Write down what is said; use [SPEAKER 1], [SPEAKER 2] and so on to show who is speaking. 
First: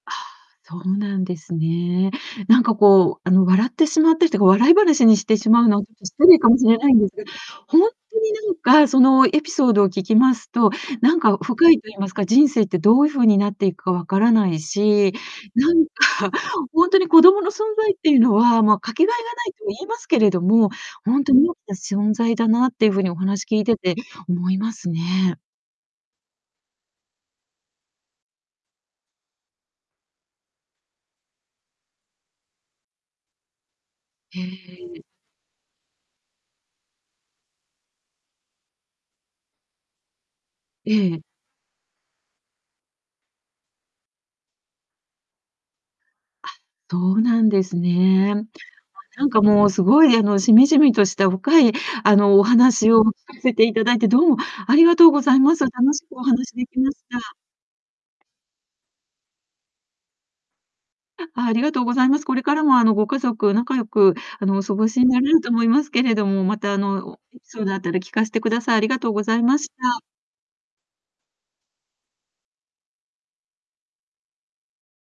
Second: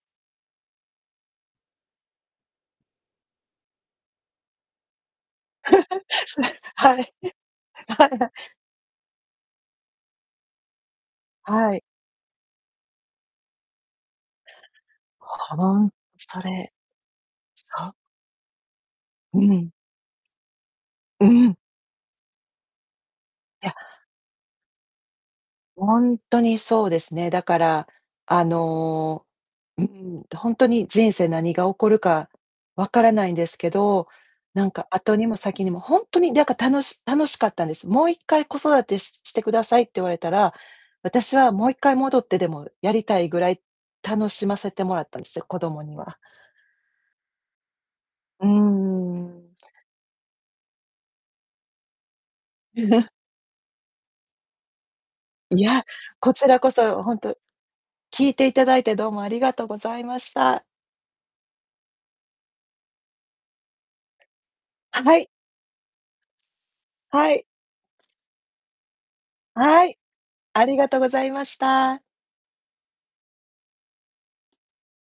[SPEAKER 1] ああ、そうなんですね。なんかこう、あの、笑ってしまってというか、笑い話にしてしまうのはちょっと 失礼
[SPEAKER 2] それ、
[SPEAKER 1] かもしれない
[SPEAKER 2] は
[SPEAKER 1] ん
[SPEAKER 2] い。
[SPEAKER 1] ですが、ほんとに なんか、そのエピソードを聞きますと、なんか深
[SPEAKER 2] は
[SPEAKER 1] い
[SPEAKER 2] い。
[SPEAKER 1] と言いますか、人生ってどういう風になっていくか分からないし、な
[SPEAKER 2] ほ
[SPEAKER 1] ん
[SPEAKER 2] ん
[SPEAKER 1] か
[SPEAKER 2] それ、
[SPEAKER 1] ほんとに子供の存在
[SPEAKER 2] そ
[SPEAKER 1] っていうのは、ま、かけがえが
[SPEAKER 2] う
[SPEAKER 1] ないと
[SPEAKER 2] ん。
[SPEAKER 1] 言いますけれども、ほん
[SPEAKER 2] う
[SPEAKER 1] とに大
[SPEAKER 2] ん。
[SPEAKER 1] きな存在だなっていう風にお話聞い
[SPEAKER 2] いや
[SPEAKER 1] てて思いますね。
[SPEAKER 2] ほんとにそうですね。だから、あの、うん、とほんとに人生何が起こるか分からないんですけど、
[SPEAKER 1] へ
[SPEAKER 2] なんか、
[SPEAKER 1] え。
[SPEAKER 2] 後にも先にも、ほんとに、なんか、楽し楽しかったんです。もう1回子育てしして下さいって言われたら、
[SPEAKER 1] ええ。
[SPEAKER 2] 私はもう1回戻ってでもやりたいぐらい、楽しませてもらったんですよ、子供には。
[SPEAKER 1] あ、そうなんですね。あ、
[SPEAKER 2] う
[SPEAKER 1] なんか
[SPEAKER 2] ん。
[SPEAKER 1] もう凄い、あの、しみじみとした深い、あの、お話を 聞かせて頂いてどうもありがとうございま
[SPEAKER 2] い
[SPEAKER 1] す。
[SPEAKER 2] や、
[SPEAKER 1] 楽しくお
[SPEAKER 2] こち
[SPEAKER 1] 話
[SPEAKER 2] ら
[SPEAKER 1] で
[SPEAKER 2] こ
[SPEAKER 1] きまし
[SPEAKER 2] そほん
[SPEAKER 1] た。
[SPEAKER 2] と聞いていただいてどうもありがとうございました。
[SPEAKER 1] あ、ありがとうございます。これからもあの、ご家族仲良く、あの、お過ごしに
[SPEAKER 2] は
[SPEAKER 1] な
[SPEAKER 2] い。
[SPEAKER 1] れると思いますけれども、またあの、お
[SPEAKER 2] は
[SPEAKER 1] エピ
[SPEAKER 2] い。
[SPEAKER 1] ソードあったら聞かしてください。ありがとうございまし
[SPEAKER 2] はい、
[SPEAKER 1] た。
[SPEAKER 2] ありがとうございました。